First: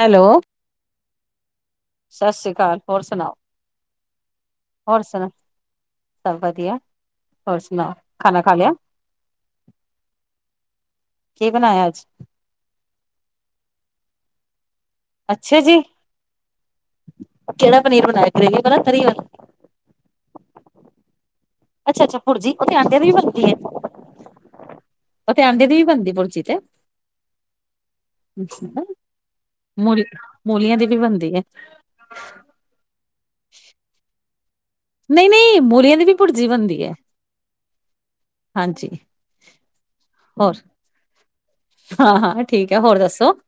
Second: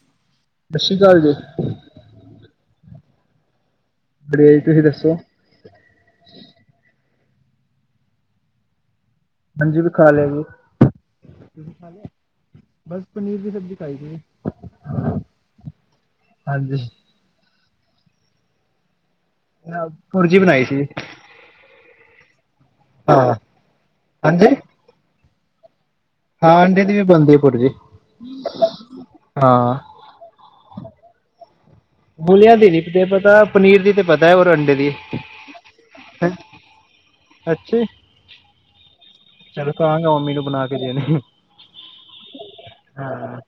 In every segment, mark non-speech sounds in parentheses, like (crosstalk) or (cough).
Hello ਸਤਿ ਸ਼੍ਰੀ ਅਕਾਲ ਜੀ ਸਤਿ ਸ਼੍ਰੀ ਅਕਾਲ, ਹੋਰ ਸੁਣਾਓ? ਵਧੀਆ ਜੀ, ਤੁਸੀਂ ਹੋਰ ਦੱਸੋ? ਸੁਣਾ ਸਭ ਵਧੀਆ ਹੋਰ ਸੁਣਾ ਖਾਣਾ ਖਾ ਲਿਆ। ਹਾਂਜੀ ਅਸੀਂ ਖਾ ਲਿਆ ਜੀ ਕੀ ਬਣਾਇਆ ਅੱਜ? ਬਸ ਪਨੀਰ ਦੀ ਸਬਜ਼ੀ ਖਾਈ ਸੀ? ਅੱਛਾ ਜੀ। ਹਾਂਜੀ ਕਿਹੜਾ ਪਨੀਰ ਬਣਾਇਆ ਗ੍ਰੇਵੀ ਵਾਲਾ, ਤਰੀ ਵਾਲਾ। ਪੁਰਜੀ ਬਣਾਈ ਸੀ ਜੀ। ਅੱਛਾ ਅੱਛਾ ਪੁਰਜੀ ਉਹ ਤੇ ਆਡਿਆਂ ਦੀ ਵੀ ਬਣਦੀ ਹੈ? ਹਾਂਜੀ ਉਹ ਤੇ ਅੰਡੇ ਦੀ ਵੀ ਬਣਦੀ। ਬਣਦੀ ਪੁਰਜੀ ਹਾਂ ਤੇ ਅੰਡੇ ਦੀ ਵੀ ਬਣਦੀ ਪੁਰਜੀ ਹਾਂ ਮਲੀ ਮੂਲੀਆਂ ਦੀ ਵੀ ਬਣਦੀ ਹੈ? ਮੂਲਿਆਂ ਦੀ ਨੀ ਤੇ ਪਤਾ ਪਨੀਰ ਦੀ ਤੇ ਪਤਾ। ਪਤਾ ਔਰ ਅੰਡੇ ਦੀ। ਦੀ ਨਹੀਂ ਨਹੀਂ ਮੂਲੀਆਂ ਦੀ ਵੀ ਭੁਰਜੀ ਬਣਦੀ ਹੈ ਅੱਛਾ ਹਾਂਜੀ ਚਲ ਘਰ ਮੰਮੀ ਨੂੰ ਹੋਰ ਬਣਾ ਕੇ ਦਿੰਦੀ ਹਾਂ ਹਾਂ ਠੀਕ ਹੈ ਹੋਰ ਦੱਸੋ? ਹਾਂ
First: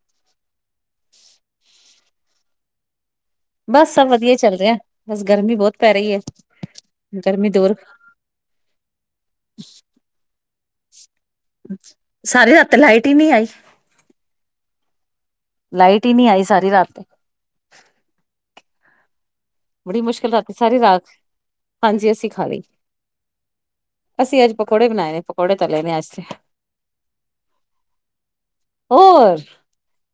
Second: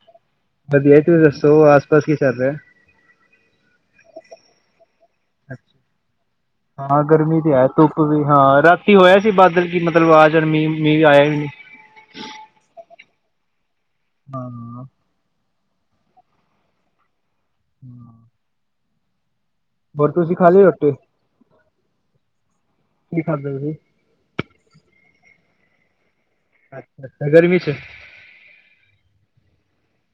ਵਧੀਆ ਤੁਸੀਂ ਦੱਸੋ ਆਸ ਪਾਸ ਕੀ ਚੱਲ ਰਿਹਾ ਹੈ? ਬਸ ਸਭ ਵਧੀਆ ਚੱਲ ਰਿਹਾ ਹੈ। ਬਸ ਗਰਮੀ ਬਹੁਤ ਪੈ ਰਹੀ ਹੈ? ਹਾਂ ਗਰਮੀ ਤੇ ਹੈ ਧੁੱਪ ਵੀ ਹਾਂ ਰਾਤੀ ਹੋਇਆ ਸੀ ਬਾਦਲ ਕੀ ਮਤਲਬ ਆ ਜਾਣ ਮੀਂਹ? ਮੀਂਹ ਵੀ ਆਇਆ ਨਹੀਂ। ਸਾਰੇ ਰਾਤ ਲਾਈਟ? ਨਹੀਂ ਆਈ। ਹਾਂ। ਲਾਈਟ ਹੀ ਨਹੀਂ ਆਈ ਸਾਰੀ ਰਾਤ ਤੇ। ਹਾਂ। ਬੜੀ ਮੁਸ਼ਕਿਲ ਰਾਤੀ ਸਾਰੀ ਰੋਟੀ ਰਾਤ ਹਾਂਜੀ ਅਸੀਂ ਖਾ ਲਈ ਕੀ ਖਾਧਾ ਤੁਸੀਂ ਅਸੀਂ ਅੱਜ ਪਕੌੜੇ ਬਣਾਏ ਨੇ? ਪਕੌੜੇ ਤਲੇ ਨੇ ਅੱਜ ਤੇ। ਅੱਛਾ ਅੱਛਾ ਗਰਮੀ 'ਚ। ਹੋਰ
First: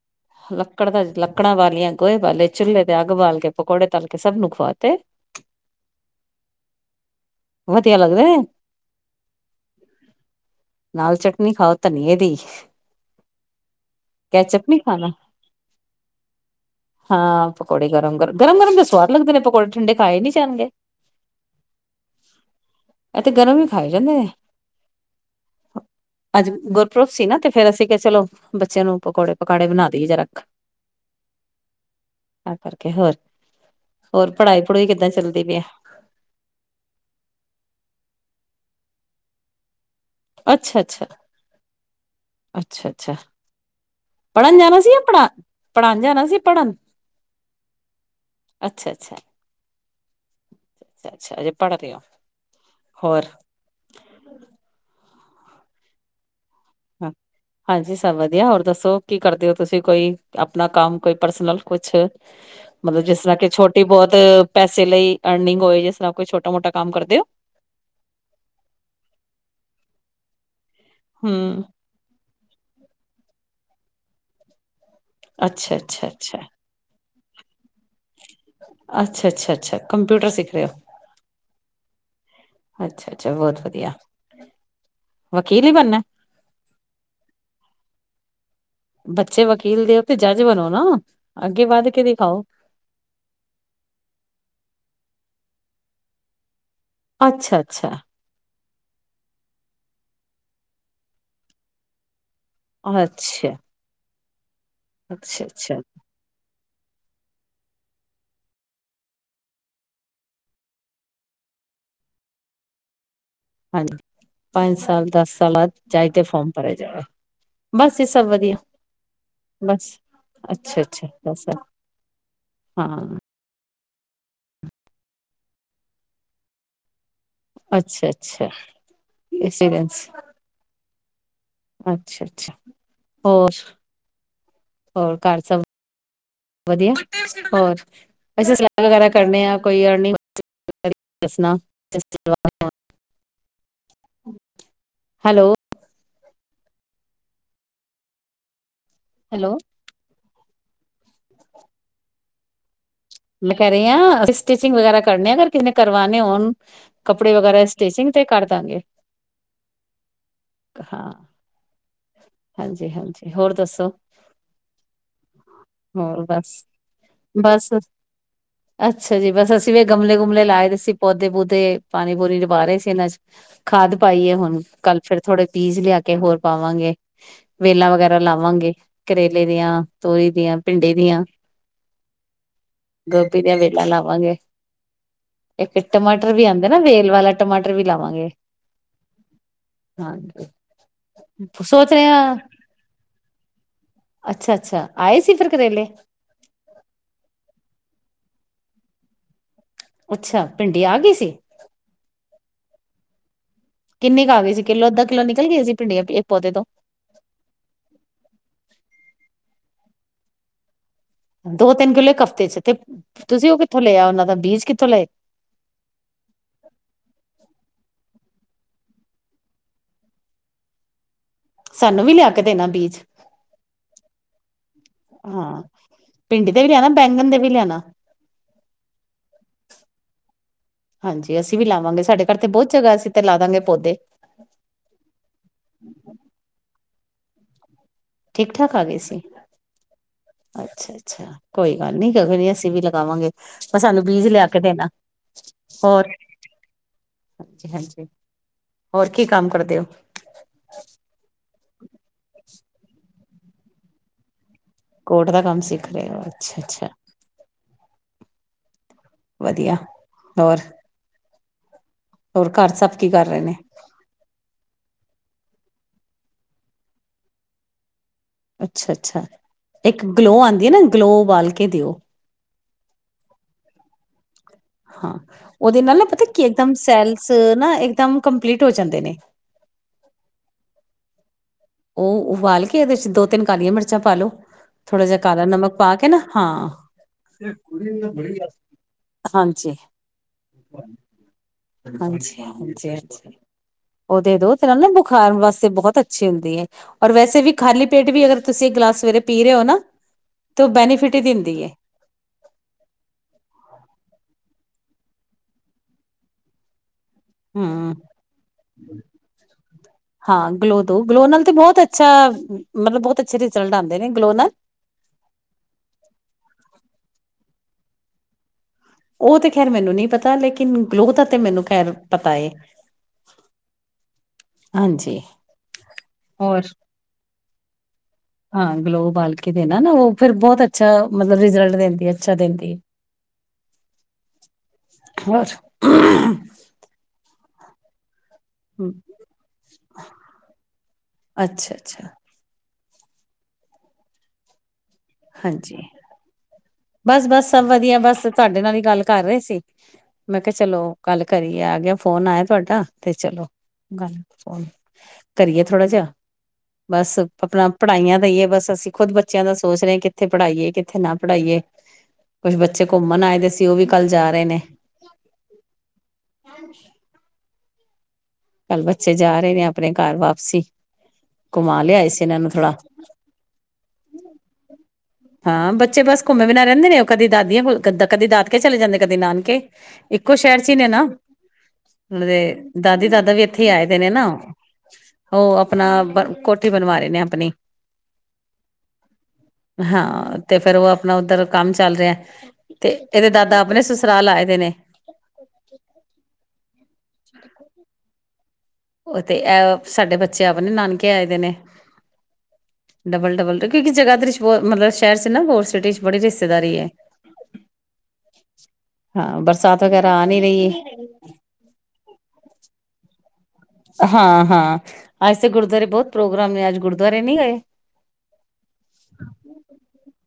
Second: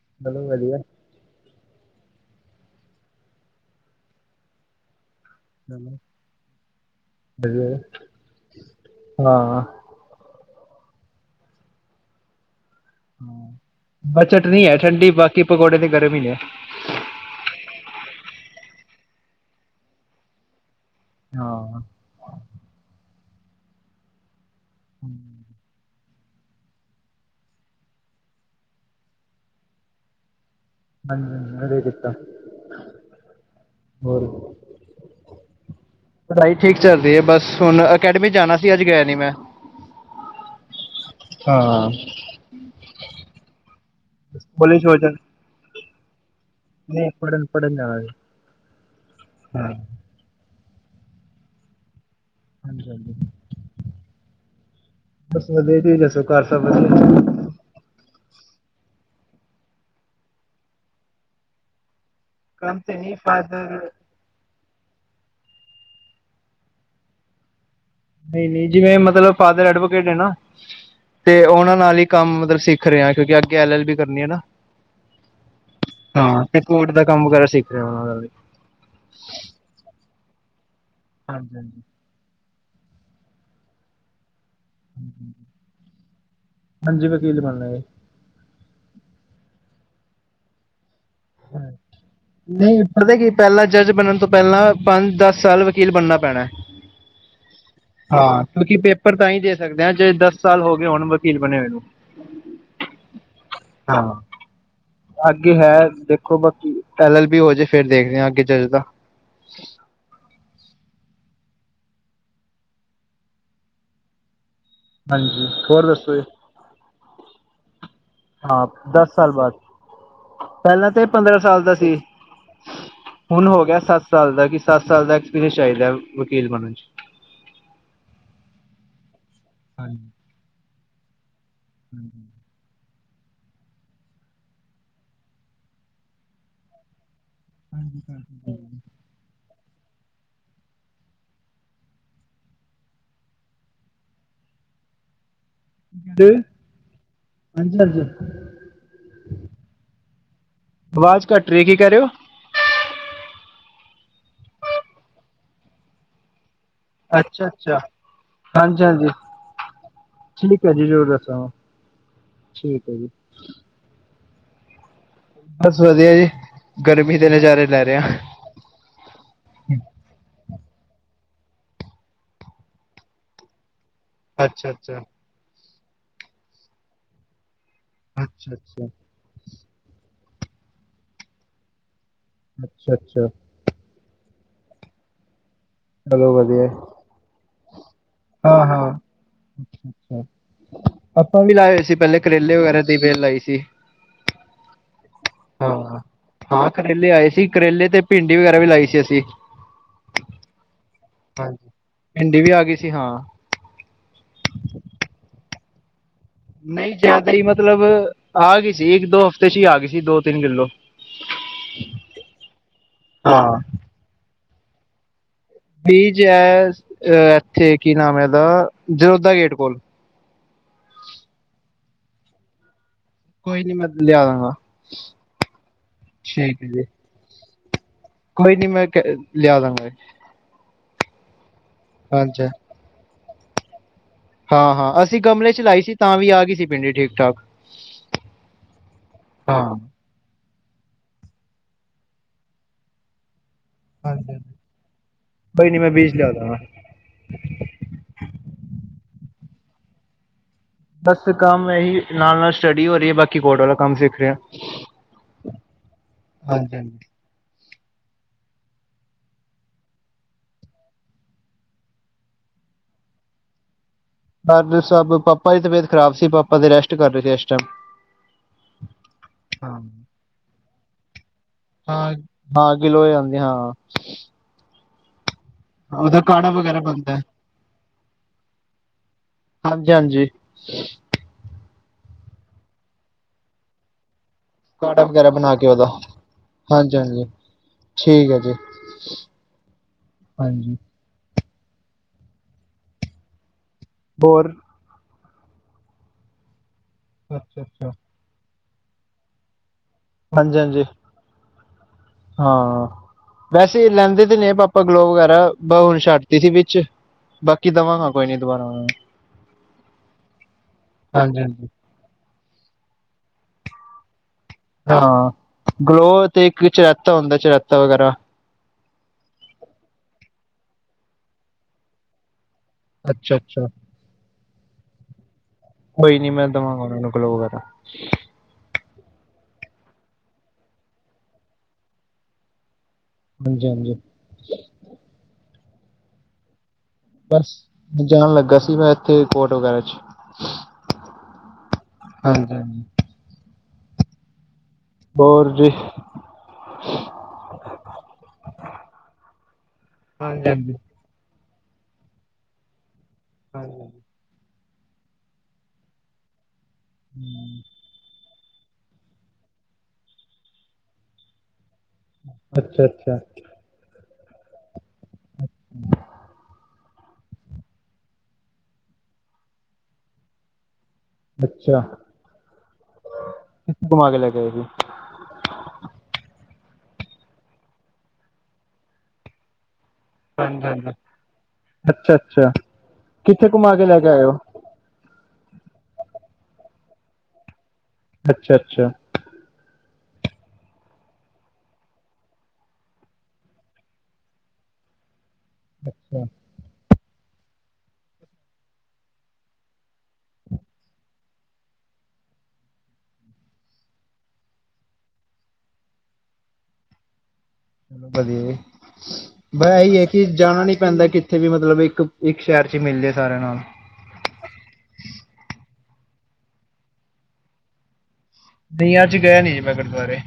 ਚਲੋ ਵਧੀਆ ਲੱਕੜ ਦਾ ਲੱਕੜਾਂ ਵਾਲੀਆਂ? ਗੋਹੇ ਵਾਲ਼ੇ ਚੁੱਲੇ ਤੇ ਅੱਗ ਬਾਲ ਕੇ ਪਕੌੜੇ ਤਲ ਕੇ ਸਭ ਨੂੰ ਖਵਾਤੇ। ਵਧੀਆ ਲੱਗਦੇ ਨੇ ਹਾਂ। ਨਾਲ ਚਟਨੀ ਖਾਓ ਧਨੀਆ ਦੀ। ਹਾ ਬਸ ਚਟਨੀ ਕੈਚਅਪ ਆ ਨੀ ਠੰਡੀ ਖਾਣਾ ਬਾਕੀ। ਪਕੌੜੇ ਤੇ ਗਰਮ ਹੀ ਨੇ। ਹਾਂ ਪਕੌੜੇ ਗਰਮ ਗਰਮ ਗਰਮ ਗਰਮ। ਸਵਾਦ ਲੱਗਦੇ ਨੇ ਪਕੌੜੇ ਠੰਡੇ ਖਾਏ ਨੀ ਜਾਣਗੇ? ਹਾਂ। ਇਹ ਤੇ ਗਰਮ ਹੀ ਖਾਈ ਜਾਂਦੇ ਨੇ। ਹੂੰ। ਅੱਜ ਗੁਰਪੁਰਬ ਸੀ ਨਾ ਤੇ ਫੇਰ ਅਸੀਂ ਕਿਆ ਚਲੋ ਬੱਚਿਆਂ ਨੂੰ ਪਕੌੜੇ ਪਕਾੜੇ ਬਣਾ ਦੀ ਜਾ ਰੱਖ। ਹਾਂਜੀ, ਹਾਂਜੀ ਘਰੇ ਕਿਦਾਂ ਕਰਕੇ ਹੋਰ ਹੋਰ ਪੜ੍ਹਾਈ ਪੜ੍ਹੂਈ ਕਿੱਦਾਂ ਚੱਲਦੀ ਪਈ ਆ ਪੜ੍ਹਾਈ ਠੀਕ ਚੱਲ ਰੀ ਏ, ਬਸ ਹੁਣ ਅਕੈਡਮੀ ਜਾਣਾ ਸੀ। ਅੱਜ ਗਿਆ ਨੀ ਮੈਂ ਅੱਛਾ ਅੱਛਾ ਹਾਂ ਅੱਛਾ ਅੱਛਾ ਪੜ੍ਹਨ ਜਾਣਾ ਸੀ ਪੜਾ ਪੜ੍ਹਾਣ ਜਾਣਾ ਸੀ ਪੜ੍ਹਨ ਨਹੀਂ ਪੜਨ ਪੜਨ ਜਾਣਾ ਅੱਛਾ ਸੀ। ਅੱਛਾ, ਅੱਛਾ ਅਜੇ ਪੜ ਰੇ ਓ। ਹਾਂਜੀ, ਹਾਂਜੀ। ਬੱਸ ਵਧੀਆ ਤੁਸੀਂ ਦੱਸੋ ਘਰ ਸਭ ਹ ਵਧੀਆ। ਹਾਂਜੀ ਸਭ ਵਧੀਆ ਹੋਰ ਦੱਸੋ ਕੀ ਕਰਦੇ ਓ ਤੁਸੀਂ ਕੋਈ ਆਪਣਾ ਕੰਮ ਕੋਈ ਪਰਸਨਲ ਕੁਛ ਕੰਮ ਤੇ ਮਤਲਬ ਨਹੀਂ ਜਿਸ ਤਰ੍ਹਾਂ ਕਿ ਫਾਦਰ ਛੋਟੀ ਬਹੁਤ ਪੈਸੇ ਲਈ ਅਰਨਿੰਗ ਹੋਏ, ਜਿਸ ਤਰਹ ਕੋਈ ਛੋਟਾ ਮੋਟਾ ਕੰਮ ਕਰਦੇ ਓ। ਨਹੀਂ, ਨਹੀਂ ਜਿਵੇਂ ਮਤਲਬ ਫਾਦਰ ਐਡਵੋਕੇਟ ਏ ਨਾ ਤੇ ਹਮ ਉਹਨਾਂ ਨਾਲ ਹੀ ਕੰਮ ਮਤਲਬ ਸਿੱਖ ਰਿਆ। ਕਿਉਂਕਿ ਅੱਗੇ ਐਲ ਐਲ ਬੀ ਕਰਨੀ ਐ ਨਾ ਅੱਛਾ ਅੱਛਾ ਅੱਛਾ, ਹਾਂ ਤੇ ਕੋਰਟ ਦਾ ਕੰਮ ਵਗੈਰਾ ਸਿੱਖ ਰਿਹਾ ਉਹਨਾਂ ਨਾਲ ਵੀ। ਅੱਛਾ ਅੱਛਾ ਅੱਛਾ, ਕੰਪਿਊਟਰ ਸਿੱਖ ਰੇਓ। ਹਾਂਜੀ ਹਾਂਜੀ ਅੱਛਾ ਅੱਛਾ, ਬਹੁਤ ਵਧੀਆ। ਵਕੀਲ ਹੀ ਬਣਨਾ ਹਾਂਜੀ, ਵਕੀਲ ਈ ਬਣਲਾਂਗੇ ਬੱਚੇ ਵਕੀਲ ਦੇ ਓ ਤੇ ਜੱਜ ਬਣੋ ਨਾ। ਅੱਗੇ ਵੱਧ ਕੇ ਦਿਖਾਓ ਨਹੀਂ ਪਤਾ ਕੀ ਪਹਿਲਾਂ ਜੱਜ ਬਣਨ ਤੋਂ ਪਹਿਲਾਂ ਪੰਜ, ਦਸ ਸਾਲ ਵਕੀਲ ਬਣਨਾ ਪੈਣਾ। ਅੱਛਾ ਅੱਛਾ ਹਾਂ ਕਿਉਂਕਿ ਪੇਪਰ ਤਾਂ ਈ ਦੇ ਸਕਦੇ ਹਾਂ ਜੇ ਦਸ ਸਾਲ ਹੋ ਗਏ ਹੋਣ ਵਕੀਲ ਬਣੇ ਹੋਏ ਨੂੰ। ਅੱਛਾ। ਹਾਂ। ਅੱਛਾ ਅੱਗੇ ਹੈ ਅੱਛਾ ਦੇਖੋ ਐਲ ਐਲ ਬੀ ਹੋ ਜੇ ਫੇਰ ਦੇਖਦੇ ਆ ਅੱਗੇ ਜਜ ਦਾ। ਹਾਂਜੀ। ਪੰਜ ਸਾਲ, ਦਸ ਹਾਂਜੀ ਸਾਲ ਬਾਅਦ ਹੋਰ ਚਾਏ ਦੱਸੋ ਜੀ। ਤੇ ਫੋਮ ਭਰਯਾ ਜਾਏ, ਬਸ ਇਹ ਸਭ ਵਧੀਆ ਹਾਂ ਦਸ ਸਾਲ ਬਾਅਦ ਬਸ ਅੱਛਾ, ਪਹਿਲਾਂ ਤੇ ਅੱਛਾ ਪੰਦਰਾਂ ਬਸ ਸਾਲ ਦਾ ਸੀ। ਹਾਂ ਹੁਣ ਹੋ ਗਿਆ ਸੱਤ ਸਾਲ ਦਾ ਕਿ ਸੱਤ ਸਾਲ ਦਾ ਐਕਸਪੀਰੀਅੰਸ ਚਾਹੀਦਾ ਵਕੀਲ ਬਣਨ ਚ ਅੱਛਾ, ਅੱਛਾ। ਇਸੱਸਨਸ ਹਾਂਜੀ। (unintelligible) ਅੱਛਾ, ਅੱਛਾ। ਹੋਰ ਹੋਰ ਘਰ ਸਭ ਵਧੀਆ। ਹੋਰ ਵੈਸੇ ਸਲਾਦ ਵਗੈਰਾ ਕਰਨੇ ਆ ਕੋਈ (unintelligible) ਦੱਸਣਾ ਹੈਲੋ (unintelligible) ਹਾਂਜੀ ਹਾਂਜੀ ਹੈਲੋ ਆਵਾਜ਼ ਘੱਟ ਰੀ, ਕੀ ਕੈ ਰੇ ਓ? ਮੈਂ ਕਹਿ ਰੀ ਆ ਅਸੀ ਸਟਿਚਿੰਗ ਵਗੈਰਾ ਕਰਨੇ ਆ ਅਗਰ ਕਿਸੇ ਨੇ ਕਰਵਾਨੇ ਹੋਣ। ਕੱਪੜੇ ਵਗੈਰਾ ਅੱਛਾ-ਅੱਛਾ ਸਟਿਚਿੰਗ ਤੇ ਕਰ ਦਾਂਗੇ ਹਾਂਜੀ-ਹਾਂਜੀ ਠੀਕ ਐ ਜੀ ਜ਼ਰੂਰ ਦੱਸਾਗਾ। ਹਾਂਜੀ-ਹਾਂਜੀ ਹੋਰ ਦੱਸੋ ਬਸ ਵਧੀਆ ਹੋਰ ਜੀ ਬਸ ਗਰਮੀ ਦੇ ਨਜ਼ਾਰੇ ਬਸ ਲੈ ਰਿਹਾ ਅੱਛਾ ਜੀ ਬਸ ਅਸੀਂ ਵੀ ਗਮਲੇ ਗੁਮਲੇ ਲਾਏ ਦੇ ਅਸੀਂ ਪੌਦੇ ਪੁਦੇ ਪਾਣੀ ਪੂਣੀ ਨਿਭਾ ਰੇ ਸੀ ਇਹਨਾਂ ਚ ਖਾਦ ਪਾਈਏ ਹੁਣ ਅੱਛਾ ਅੱਛਾ ਕੱਲ ਫੇਰ ਥੋੜੇ ਪੀਜ਼ ਲਿਆ ਕੇ ਹੋਰ ਪਾ ਪਾਗੇ ਵੇਲਾਂ ਵਗੈਰਾ ਅੱਛਾ ਲਾਵਾਂਗੇ ਅੱਛਾ ਕਰੇਲੇ ਦੀਆਂ ਤੋਰੀ ਆਂ ਪਿੰਡੀ ਦੀਆਂ ਅੱਛਾ ਅੱਛਾ ਗੋਭੀ ਦੀਆਂ ਵੇਲਾ ਲਾਵਾਂਗੇ ਇੱਕ ਟਮਾਟਰ ਚਲੋ ਵੀ ਵਧੀਆ ਆਂਦੇ ਨਾ ਵੇਲ ਵਾਲਾ ਟਮਾਟਰ ਵੀ ਲਾਵਾਂਗੇ ਹਾਂ ਹਾਂ ਅੱਛਾ ਅੱਛਾ ਹਾਂਜੀ ਆਪਾਂ ਵੀ ਲਾਏ ਹੋਏ ਸੋਚ ਸੀ ਰਹੇ ਪਹਿਲੇ ਹਾਂ ਕਰੇਲੇ ਵਗੈਰਾ ਦੀ ਵੇਲ ਲਾਈ ਸੀ ਅੱਛਾ ਅੱਛਾ ਆਏ ਸੀ ਫਿਰ ਹਾਂ ਕਰੇਲੇ ਹਾਂ ਕਰੇਲੇ ਆਏ ਸੀ ਕਰੇਲੇ ਤੇ ਭਿੰਡੀ ਵਗੈਰਾ ਵੀ ਲਾਈ ਸੀ ਅਸੀਂ ਅੱਛਾ ਪਿੰਡ ਹਾਂਜੀ ਭਿੰਡੀ ਵੀ ਆ ਗਈ ਸੀ ਹਾਂ ਗ ਸੀ ਕਿਲੋ ਅੱਧ ਕਿਲੋਂ ਨਿਕਲ ਗਈ ਸੀ ਪਿੰਡੀਆਂ ਨਈ ਜਿਆਦਾ ਈ ਮਤਲਬ ਆ ਗੀ ਸੀ ਇੱਕ ਦੋ ਹਫ਼ਤੇ ਚ ਈ ਆ ਗਈ ਸੀ ਦੋ ਤਿੰਨ ਕਿੱਲੋ ਦੋ ਤਿੰਨ ਕਿੱਲੇ ਇਕ ਹਫ਼ਤੇ ਚ ਤੇ ਤੁਸੀਂ ਹਾਂ ਉਹ ਕਿੱਥੋਂ ਲਿਆ ਉਹਨਾਂ ਦਾ ਬੀਜ ਚਲੇ ਥੇ ਕੀ ਨਾਮ ਐਦਾ ਇਹਦਾ ਜਰੋਦਾ ਗੇਟ ਕੋਲ ਸਾਨੂੰ ਵੀ ਲਿਆ ਕੇ ਦੇਣਾ ਬੀਜ ਕੋਈ ਨੀ ਮੈਂ ਲਿਆ ਦਾਂਗਾ ਹਾਂ ਭਿਡੀ ਦੇ ਠੀਕ ਹੈ ਵੀ ਜੀ ਲਿਆਣਾ ਬੈਂਗਣ ਦੇ ਵੀ ਲਿਆਣਾ ਹ ਕੋਈ ਨਈ ਮੈਂ ਕਹ ਲਿਆ ਦਾਗਾ ਹਾਂਜੀ ਅਸੀਂ ਵੀ ਲਾਵਾਂਗੇ ਸਾਡੇ ਘਰ ਤੇ ਬਹੁਤ ਜਗ੍ਹਾ ਅਸੀ ਤੇ ਲਾ ਦਾਂਗੇ ਪੌਦੇ ਹਾਂ ਹਾਂ ਅਸੀਂ ਗਮਲੇ ਚ ਲਾਈ ਸੀ ਤਾਂ ਵੀ ਆ ਗਈ ਸੀ ਭਿਡੀ ਠੀਕ ਠਾਕ ਠੀਕ ਠਾਕ ਆ ਗਏ ਸੀ? ਹਾਂ ਅੱਛਾ ਅੱਛਾ ਕੋਈ ਗੱਲ ਨੀ ਕਦੀ ਅਸੀਂ ਵੀ ਲਗਾਵਾਂਗੇ। ਪਰ ਸਾਨੂੰ ਬੀਜ ਹਾਂਜੀ ਲਿਆ ਹਾਂਜੀ। ਕੇ ਦੇਣਾ ਕੋਈ ਨੀ ਮੈਂ ਹੋਰ ਬੀਜ ਲਿਆ ਦਾਂਗਾ ਹ ਹਾਂਜੀ ਹੋਰ ਕੀ ਕੰਮ ਕਰਦੇ? ਦਿਓ (unintelligible) ਬਸ ਕੰਮ ਇਹੀ ਨਾਲ ਨਾਲ ਸਟੱਡੀ ਹੋ ਰਹੀ ਹੈ ਬਾਕੀ ਕੋਟ ਵਾਲਾ ਕੰਮ ਸਿੱਖ ਰਿਹਾ। ਕੋਟ ਦਾ ਕੰਮ ਸਿੱਖ ਰਹੇ ਹੋ ਹਾਂਜੀ ਅੱਛਾ--ਅੱਛਾ। ਹਾਂਜੀ ਵਧੀਆ। ਹੋਰ? ਹੋਰ ਘਰ ਸਭ ਕੀ ਕਰ ਰਹੇ ਨੇ? ਘਰ ਸਭ ਪਾਪਾ ਦੀ ਤਬੀਅਤ ਖਰਾਬ ਸੀ ਪਾਪਾ ਤੇ ਰੈਸਟ ਕਰ ਰਹੇ ਸੀ ਇਸ ਟਾਈਮ। ਅੱਛਾ--ਅੱਛਾ ਹਾਂ ਇੱਕ ਗਲੋ ਆਉਂਦੀ ਹੈ ਨਾ ਗਲੋ ਉਬਾਲ ਕੇ ਦਿਓ। ਹਾਂ ਹਾਂ ਗਲੋ ਆਂਦੀ ਹਾਂ। ਹਾਂ। ਉਹਦੇ ਨਾਲ ਨਾ ਉਹਦਾ ਪਤਾ ਕੀ ਕਾੜਾ ਇਕਦਮ ਵਗੈਰਾ ਬਣਦਾ ਸੈਲਸ ਨਾ ਇਕਦਮ ਕੰਪਲੀਟ ਹੋ ਜਾਂਦੇ ਨੇ। ਹਾਂਜੀ ਹਾਂਜੀ। ਉਹ ਉਬਾਲ ਕੇ ਉਹਦੇ ਚ ਦੋ ਤਿੰਨ ਕਾਲੀਆਂ ਮਿਰਚਾਂ ਪਾ ਲਓ। ਕਾੜਾ ਥੋੜ੍ਹਾ ਜਿਹਾ ਵਗੈਰਾ ਕਾਲਾ ਬਣਾ ਨਮਕ ਉਹਦਾ ਪਾ ਕੇ ਨਾ ਹਾਂਜੀ ਹਾਂਜੀ ਠੀਕ ਹੈ ਜੀ ਹਾਂ--ਹਾਂਜੀ। ਹਾਂਜੀ ਹਾਂਜੀ ਹਾਂਜੀ ਅੱਛਾ। ਉਹਦੇੋ ਹੋਰ ਦੋਸਤ ਰਹਿੰਦੇ ਨੇ। ਖਾਣ ਵਾਸੇ ਬਹੁਤ ਅੱਛੇ ਨੇ। (inaudible) ਔਰ ਵੈਸੇ ਵੀ ਅੱਛਾ ਖਾਲੀ ਅੱਛਾ ਪੇਟ ਵੀ ਅਗਰ। ਤੁਸੀਂ ਇੱਕ ਗਲਾਸ ਸਵੇਰੇ ਪੀ ਰਹੇ ਹੋ ਨਾ? ਹਾਂਜੀ ਤੇ ਉਹ ਹਾਂਜੀ ਬੈਨੀਫਿਟ ਹੀ ਦਿੰਦੀ ਹੈ ਹਾਂ ਵੈਸੇ ਲੈਂਦੇ ਤੇ ਨੇ ਪਾਪਾ। ਗਲੋ ਵਗੈਰਾ (inaudible) ਛੱਡਤੀ ਸੀ ਵਿਚ। ਹਮ ਹਾਂ ਗਲੋ ਦੋ ਗਲੋ ਹਾਂਜੀ ਨਾਲ ਤੇ ਹਾਂਜੀ ਬਹੁਤ ਅੱਛਾ। ਮਤਲਬ ਬਹੁਤ ਅੱਛੇ ਰਿਜ਼ਲਟ ਆਂਦੇ ਨੇ ਗਲੋ ਨਾਲ। ਹਾਂ ਹਾਂ ਗਲੋਹ ਤੇ ਇੱਕ ਚਰੇਤਾ (inaudible) ਹੁੰਦਾ ਚ ਤੋਂ ਵਗੈਰਾ। ਉਹ ਤੇ ਖੈਰ ਮੈਨੂੰ ਨੀ ਪਤਾ ਲੇਕਿਨ ਗਲੋਹ ਦਾ ਤੇ ਮੈਨੂੰ ਖੈਰਪਤਾ ਏ। ਅੱਛਾ ਅੱਛਾ ਹਾਂਜੀ ਕੋਈ ਨੀ ਮੈਂ ਔਰ ਦਵਾਂਗਾ ਉਨਾਂ ਨੂੰ ਗਲੋ ਵਗੈਰਾ। (inaudible) ਹਾਂ ਗਲੋ ਉਬਾਲ ਕੇ ਦੇਨਾ ਨਾ ਉਹ ਫੇਰ ਬਹੁਤ ਅੱਛਾ--ਮਤਲਬ ਰਿਜ਼ਲਟ ਦਿੰਦੀ ਏ ਅੱਛਾ ਦਿੰਦੀ ਏ। ਹਾਂਜੀ--ਹਾਂਜੀ। (unintelligible) ਬਸ । ਜਾਣ ਲੱਗਾ ਸੀ ਮੈਂ ਇਥੇ ਕੋਟ ਵਗੈਰਾ ਚ ਅੱਛਾ ਅੱਛਾ ਹਾਂਜੀ--ਹਾਂਜੀ। ਹੋਰ ਜੀ? ਹਾਂਜੀ ਬਸ ਬਸ ਸਭ ਵਧੀਆ ਬਸ ਤਾਂਢੇ ਨਾਲ ਈ ਗੱਲ ਕਰ ਰਏ ਸੀ। ਮੈਂ ਹਾਂਜੀ ਕਿਹਾ ਹਾਂਜੀ ਹਾਂਜੀ ਚਲੋ ਗੱਲ ਕਰੀ ਆ ਗਿਆ ਫੋਨ ਆਇਆ ਤੁਹਾਡਾ ਤੇ ਚਲੋ ਹਾਂਜੀ ਗੱਲ ਫੋਨ ਕਰੀਏ ਥੋੜਾ ਜਿਹਾ ਬਸ ਆਪਣਾ ਪੜ੍ਹਾਈਆਂ ਦਾ ਹੀ ਹੈ ਬਸ ਅਸੀਂ ਖੁਦ ਬੱਚਿਆਂ ਦਾ ਸੋਚ ਰਹੇ ਹਾਂ ਕਿੱਥੇ ਪੜ੍ਹਾਈਏ ਕਿੱਥੇ ਨਾ ਪੜ੍ਹਾਈਏ ਕੁਛ ਅੱਛਾ ਬੱਚੇ ਅੱਛਾ ਘੁੰਮਣ ਆਏ ਦੇ ਸੀ ਉਹ ਵੀ ਕਲ ਜਾ ਰਹੇ ਨੇ ਹਾਂਜੀ ਕੱਲ ਬੱਚੇ ਜਾ ਰਹੇ ਨੇ ਆਪਣੇ ਘਰ ਵਾਪਸੀ ਘੁੰਮਾ ਅੱਛਾ ਲਿਆ ਸੀ ਇਹਨਾਂ ਨੂੰ ਥੋੜਾ ਕਿੱਥੇ ਘੁਮਾ ਕੇ ਲੈ ਕੇ ਆਏ ਸੀ ਹਾਂ ਬੱਚੇ ਬਸ ਘੁੰਮੇ ਵੀਿਨਾਂ ਰਹਿੰਦੇ ਨੇ ਉਹ ਕਦੀ ਦਾਦੀਆਂਲ ਕਦੀ ਦਾਦਕੇ ਚਲੇ ਜਾਂਦੇ ਕਦੇ ਨਾਨਕੇ ਇੱਕੋ ਸ਼ਹਿਰ ਚ ਹੀ ਹਾਂਜੀ ਨੇ ਹਾਂਜੀ ਨਾ ਮਤ ਦੇ ਦਾਦੀ ਦਾਦੀ ਇੱਥੇ ਘੁੰਮਾ ਕੇ ਲੈ ਕੇ ਆਏ ਹੋ ਉਹ ਆਪਣਾ ਬ ਕੋਠੀ ਬਣਵਾ ਰਹੇ ਨੇ ਆਪਣੀ ਅੱਛਾ ਅੱਛਾ ਹਾਂ ਤੇ ਫੇਿਰ ਉਹ ਆਪਣਾ ਉੱਧਰ ਕੰਮ ਚੱਲ ਰਿਹਾ ਤੇ ਇਹਦੇ ਦਾਦਾ ਆਪਣੇ ਸੁਸੁਰਾਲਾਏ ਦੇ ਨੇ ਅੱਛਾ (unintelligible) ਉਹ ਸਾਡੇ ਬੱਚੇ ਆਪ ਨੇ ਨਾਨਕੇ ਆਏ ਦੇ ਨੇ ਡਬਲ ਡਬਲ ਕਿਉਂਕਿ ਜਗ੍ਹਾ ਤੇ ਰਿ ਮਤਲਬ ਸ਼ਹਿਰ ਚ ਨਾ ਬੋਲ ਸਿਟੀ ਚ ਬੜੀ ਰਿਸ਼ਤੇਦਾਰੀ ਹੈ ਚ ਵਧੀਆ ਜੀ ਹਾਂ ਬ ਬਰਸਾਤ ਇਹੀ ਹੈ ਵਗੈਰਾ ਕਿ ਆ ਨਹੀਂ ਜਾਣਾ ਰਹੀ ਨੀ ਹੈ। ਪੈਂਦਾ ਕਿੱਥੇ ਵੀ ਮਤਲਬ ਇੱਕ ਇੱਕ ਸ਼ਹਿਰ ਚ ਮਿਲ ਜਾ ਸਾਰੇਿਆਂ ਨਾਲ ਹਾਂ ਹਾਂ ਅੱਜ ਤੇ ਗੁਰਦੁਆਰੇ ਬਹੁਤ ਪ੍ਰੋਗਰਾਮ ਨੇ ਅੱਜ ਗੁਰਦੁਆਰੇ ਨਹੀਂੀ ਗਏ ਨਆਂ ਚ ਗਿਆ ਨੀ ਜੇ ਮੈਂ ਗੁਰਦੁਆਰੇ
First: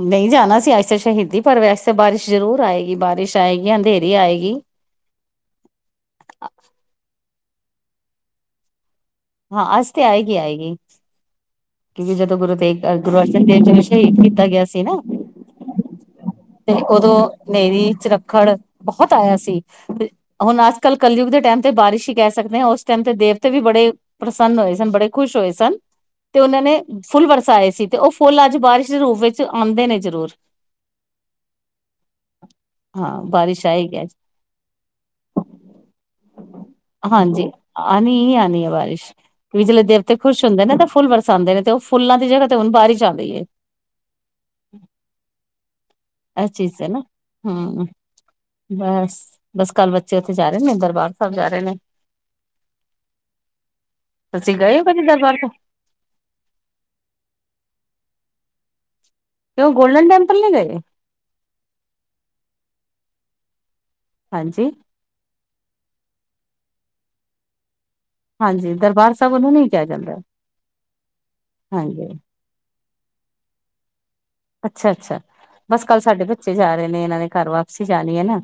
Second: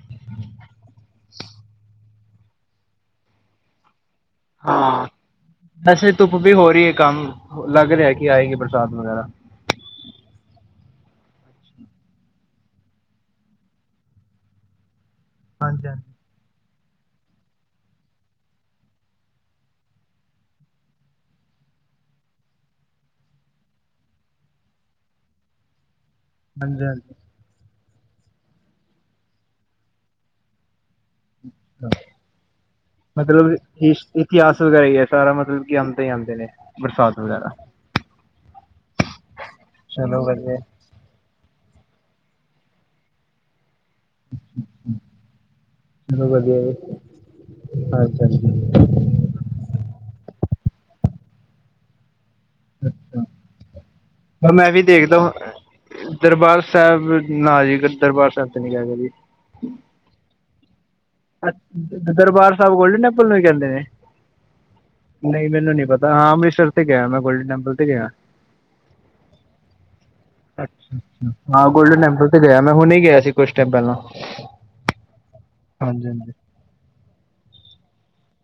ਨਹੀਂ ਜਾਣਾ ਸੀ ਅੱਜ ਤਾਂ ਸ਼ਹੀਦੀ ਪਰ ਵੈਸੇ ਬਾਰਿਸ਼ ਜ਼ਰੂਰ ਆਏਗੀ ਬਾਰਿਸ਼ ਆਏਗੀ ਅੰਧੇਰੀ ਆਏਗੀ ਹਾਂ ਵਸੇ ਧੁੱਪ ਵੀ ਹੋ ਰਹੀ ਹੈ ਕੰਮ ਲੱਗ ਰਿਹਾ ਕਿ ਆਏਗੇ ਪ੍ਰਸਾਦ ਹਾਂ ਅਸਤੇ ਆਏਗੀ ਆਏਗੀ (unintelligible) ਕਿਉਂਕਿ ਜਦੋਂ ਗੁਰੂ ਦੇਵ ਗੁਰੂ ਅਰਜਨ ਦੇਵ ਜ ਸ਼ਹੀਦ ਕੀਤਾ ਗਿਆ ਸੀ ਨਾ ਹਾਂਜੀ ਹਾਂਜੀ ਤੇ ਉਦੋਂ ਨਰੀ ਚਰੱਖੜ ਬਹੁਤ ਆਇਆ ਸੀ ਤੇ ਹੁਣ ਅੱਜ ਕੱਲ੍ਹ ਕਲਯੁਗ ਦੇ ਟਾਈਮ ਤੇ ਬਾਰਿਸ਼ ਹੀ ਕਹਿ ਸਕਦੇ ਹਾਂ ਉਸ ਟਾਈਮ ਤੇ ਦੇਵਤੇ ਵੀ ਬੜੇ ਪ੍ਰਸੰਨ ਹੋਏ ਸਨ ਬੜੇ ਖੁਸ਼ ਹੋਏ ਸਨ ਤੇ ਉਹਨਾਂ ਨੇ ਹਾਂਜੀ ਹਾਂਜੀ ਹਾਂਜੀ ਫੁੱਲ ਵਰਸਾਏ ਸੀ ਅਤੇ ਉਹ ਫੁੱਲ ਅੱਜ ਬਾਰਿਸ਼ ਦੇ ਰੂਪ ਵਿੱਚ ਆਉਂਦੇ ਨੇ ਜ਼ਰੂਰ ਹਾਂ ਮਤਲਬ ਬਾਰਿਸ਼ ਆ ਹੀ ਗਿਆ ਇਸ ਇਤਿਹਾਸ ਵਗੈਰਾ ਹੀ ਹੈ ਸਾਰਾ ਮਤਲਬ ਕਿ ਆਉਂਦੇ ਹੀ ਆਉਂਦੇ ਨੇ ਬਰਸਾਤ ਹਾਂਜੀ ਵਗੈਰਾ ਆਉਣੀ ਹੀ ਆਉਣੀ ਆ ਬਾਰਿਸ਼ ਕਿ ਜ ਦੇਵਤੇ ਚਲੋ ਖੁਸ਼ ਵਧੀਆ ਹੁੰਦੇ ਨਾ ਤਾਂ ਫੁੱਲ ਵਰਸਾਉਂਦੇ ਨੇ ਤੇ ਉਹ ਫੁੱਲਾਂ ਦੀ ਜਗ੍ਹਾ ਤੇ ਹੁਣ ਬਾਹਰ ਚ ਆ ਗਈ ਹੈ। (unintelligible) ਚਲੋ ਵਧੀਆ ਜੀ ਅੱਛਾ-ਅੱਛਾ, ਹੂੰ ਹਾਂਜੀ ਹਾਂਜੀ ਬਸ ਬਸ ਕੱਲ੍ਹ ਬੱਚੇ ਉੱਥੇ ਜਾ, ਜਾ ਰਹੇ ਨੇ ਦਰਬਾਰ ਸਾਹਿਬ ਜਾ ਰਹੇ ਨੇ, ਤੁਸੀਂ ਮੈਂ ਗਏ ਵੀ ਹੋ ਕਦੇ ਦੇਖਦਾ ਦਰਬਾਰ ਵਾ ਸਾਹਿਬ ਦਰਬਾਰ ਸਾਹਿਬ ਨਾ ਜੀ, ਦਰਬਾਰ ਸਾਹਿਬ ਕਿ ਉਹ ਗੋਲਡਨ ਟੈਮਪਲ ਨੇ ਗਈ। ਤੇ, ਦਰਬਾਰ ਸਾਹਿਬ ਗੋਲਡਨ ਟੈਂਪਲ ਨੂੰ ਵੀ ਕਹਿੰਦੇ ਨੇ? ਹਾਂਜੀ ਨਹੀਂ ਮੈਨੂੰ ਨੀ ਪਤਾ। ਹਾਂ ਅੰਮ੍ਰਿਤਰ ਗਿਆ ਮੈਂ ਗੋਲਡ ਟੈਂਪਲ, ਹਾਂਜੀ ਦਰਬਾਰ ਸਾਹਿਬ ਉਹਨੂੰ ਨੀ ਕਿਹਾ ਜਾਂਦਾ ਹਾਂ ਗੋਲਡਨ ਹਾਂਜੀ ਟੈਂਪਲ ਤੇ ਗਿਆ ਮੈਂ ਹੁਣੇ, ਗਿਆ ਸੀ ਕੁਛ ਟਾਈਮ ਪਹਿਲਾਂ, ਕੱਲ੍ਹ ਹਾਂਜੀ ਸਾਡੇ ਹਾਂਜੀ ਬੱਚੇ ਜਾ ਰਹੇ ਨੇ ਇਹਨਾਂ ਦੇ ਘਰ ਵਾਪਸ, ਅਸੀਂ ਜਾਣੀ ਐ ਨਾ,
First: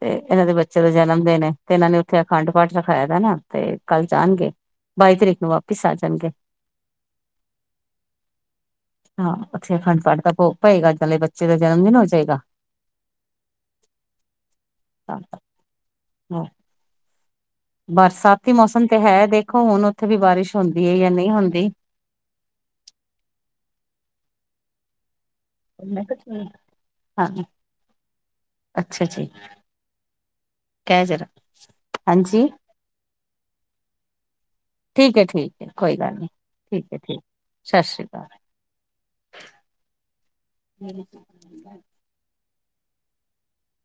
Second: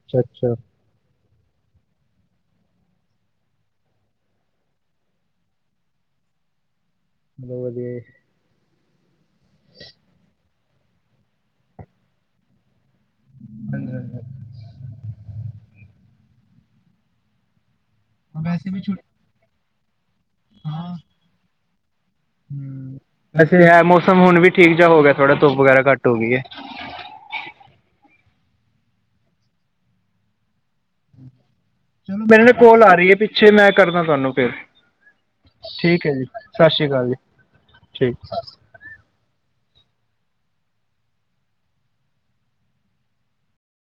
ਤੇ ਇਹਨਾਂ ਦੇ ਅੱਛਾ ਬੱਚੇ ਦਾ ਜਨਮ ਦਿਨ ਐ। ਤੇ ਇਹਨਾਂ ਨੇ ਉੱਥੇ ਅਖੰਡ ਪਾਠ ਰਖਾਇਆ ਦਾ ਨਾ ਤੇ ਕੱਲ ਜਾਣਗੇ ਬਾਈ ਤਰੀਕ ਨੂੰ ਵਾਪਿਸ ਆ ਜਾਣਗੇ। ਬਹੁਤ ਵਧੀਆ, ਹਾਂ ਅੱਛਾ, ਫੇਰ ਅਖੰਡ ਪਾਠ ਦਾ ਭੋਗ ਪਏਗਾ ਚੇ ਬੱਚੇ ਦਾ ਜਨਮ ਦਿਨ ਹੋ ਜਾਏਗਾ। ਹਾਂਜੀ-ਹਾਂਜੀ, ਹਾਂ, ਬਰਸਾਤੀ ਵੈਸੇ ਵੀ ਮੌਸਮ ਛੁੱ ਤੇ ਹੈ ਦੇਖੋ ਹੁਣ, ਉੱਥੇ ਵੀ ਬਾਰਿਸ਼ ਹੁੰਦੀ ਹੈ ਹਾਂ ਜਾਂ ਨਹੀਂ ਹੁੰਦੀ। ਵੈਸੇ ਹੈ ਮੌਸਮ ਹੁਣ ਵੀ ਠੀਕ ਜਾ ਹੋ ਗਿਆ। ਥੋੜਾ ਧੁੱਪ ਵਗੈਰਾ ਘੱਟ ਹੋ ਗਈ ਹੈ। ਹਾਂ ਅੱਛਾ ਜੀ ਕਹਿ ਜਰਾ, ਚਲੋ ਮੇਰੇ ਹਾਂਜੀ ਨਾ ਕੋਲ ਆ ਰਹੀ ਹੈ ਪਿੱਛੇ ਮੈਂ ਕਰਦਾ ਤੁਹਾਨੂੰ, ਫਿਰ ਠੀਕ ਹੈ ਠੀਕ ਹੈ ਕੋਈ ਗੱਲ ਜੀ ਨੀ ਸਤਿ ਠੀਕ ਸ਼੍ਰੀ ਹੈ, ਅਕਾਲ ਜੀ ਠੀਕ ਸਤਿ ਸ਼੍ਰੀ ਠੀਕ ਅਕਾਲ, ਹੂੰ,